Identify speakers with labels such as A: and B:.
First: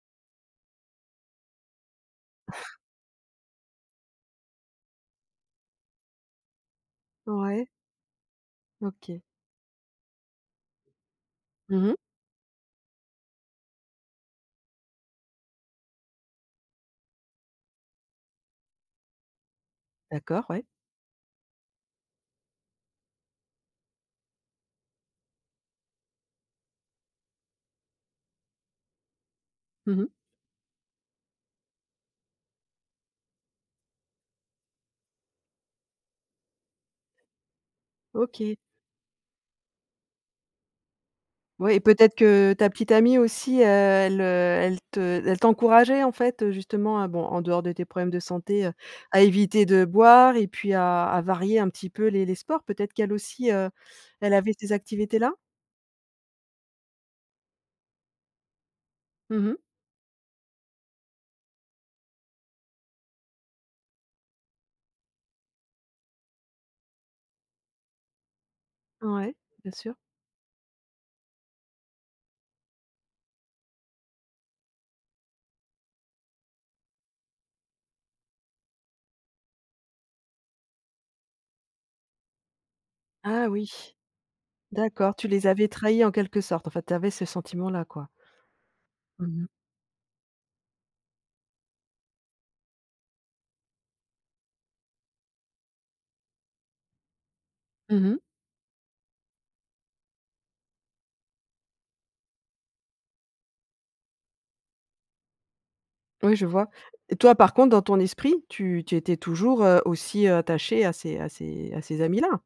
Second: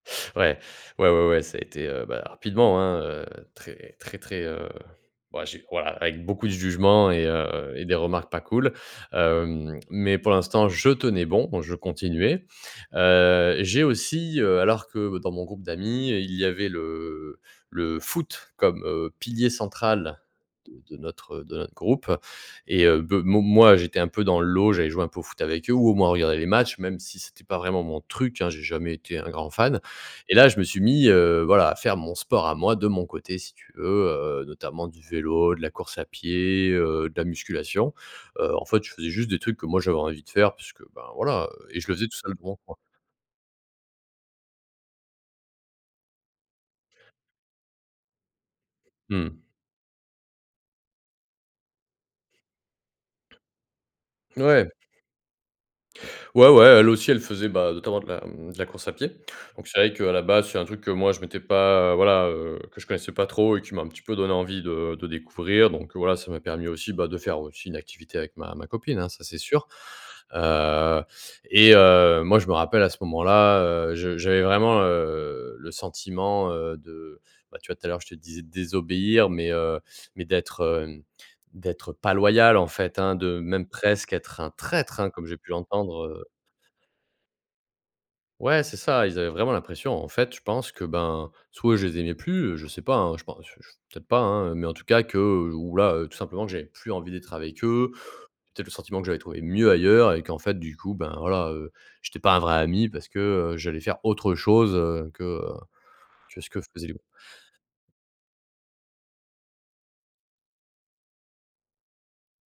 A: Ouais, ouais, ouais, ouais, ça a été heu, bah rapidement, hein, heu, très, très, très, heu, bah, j'ai voilà, avec beaucoup de jugements et
B: Ouais.
A: heu et des remarques pas cool.
B: OK.
A: Hem, mais pour l'instant je tenais bon, je
B: Mmh mh.
A: continuais. Heu, j'ai aussi heu, alors que dans mon groupe d'amis heu, il y avait le le foot comme, heu, pilier central
B: D'accord, ouais.
A: de de notre, heu de notre groupe. Et, heu, beuh mo moi, j'étais un peu dans le lot. J'allais joué un peu au foot avec eux ou au moins regarder les matchs, même si c'était pas vraiment mon truc, hein, j'ai jamais été un grand fan.
B: Mmh mh.
A: Et là, je me suis mis, heu, voilà, à faire mon sport à moi de mon côté, si tu veux, heu, notamment du vélo, de la course à pied, heu, de la musculation. Heu
B: OK.
A: en fait, je faisais juste des trucs que moi j'avais envie de faire. Puisque, ben voilà, heu
B: Ouais et
A: et je le faisais
B: peut-être
A: tout seul dans
B: que,
A: mon
B: ta
A: coin.
B: petite amie aussi, heu, elle, heu, elle te elle t'encourageait en fait, heu, justement à bon en dehors de tes problèmes de santé, heu, à
A: Mmh.
B: éviter de boire et puis à à varier un petit peu les les les sports. Peut-être qu'elle aussi, heu, elle avait
A: Ouais.
B: ces activités là?
A: Ouais, ouais, elle aussi, elle faisait, bah, notamment de la, mmh, de la course à pied.
B: Mmh mh.
A: Donc c'est vrai qu'à la base, c'est un truc que moi, je m'étais pas, heu, voilà, heu, que je connaissais pas trop et qui m'a un petit peu donné envie de de découvrir. Donc, heu, voilà, ça m'a permis aussi, bah, de faire aussi une activité avec ma ma copine hein, ça,
B: Ouais,
A: c'est sûr.
B: bien sûr.
A: Heu et heu, moi, je me rappelle à ce moment là, heu, je j'avais vraiment, heu, le sentiment, heu, de bah tu vois, tout à l'heure, je te disais de désobéir, mais heu mais d'être hem, d'être heu, pas loyal, en fait, hein. De
B: Ah
A: même
B: oui.
A: presque être un traître hein,
B: D'accord,
A: comme
B: tu
A: j'ai
B: les
A: pu
B: avais trahis
A: l'entendre,
B: en
A: heu.
B: quelque sorte, enfin, tu avais ce sentiment là quoi.
A: Ouais, c'est ça, ils
B: Mmh
A: avaient
B: mh.
A: vraiment l'impression, en fait, je pense que, ben, soit je les aimais plus, heu, je sais pas hein, je pense, heu, ch f peut être pas hein. Mais en tout cas que, heu ou là, heu, tout simplement, que j'avais plus envie d'être avec eux.
B: Mmh mh.
A: Peut-être le sentiment que j'avais trouver mieux ailleurs et qu'en fait du coup ben voilà, heu, j'étais pas un vrai ami parce que, heu, j'allais faire autre chose, heu, que, heu,
B: Oui
A: que
B: je
A: ce que
B: vois.
A: faisait le groupe.
B: Et toi par contre dans ton esprit, tu tu étais toujours, heu, aussi, heu, attachée à ces à ces à ces amis-là.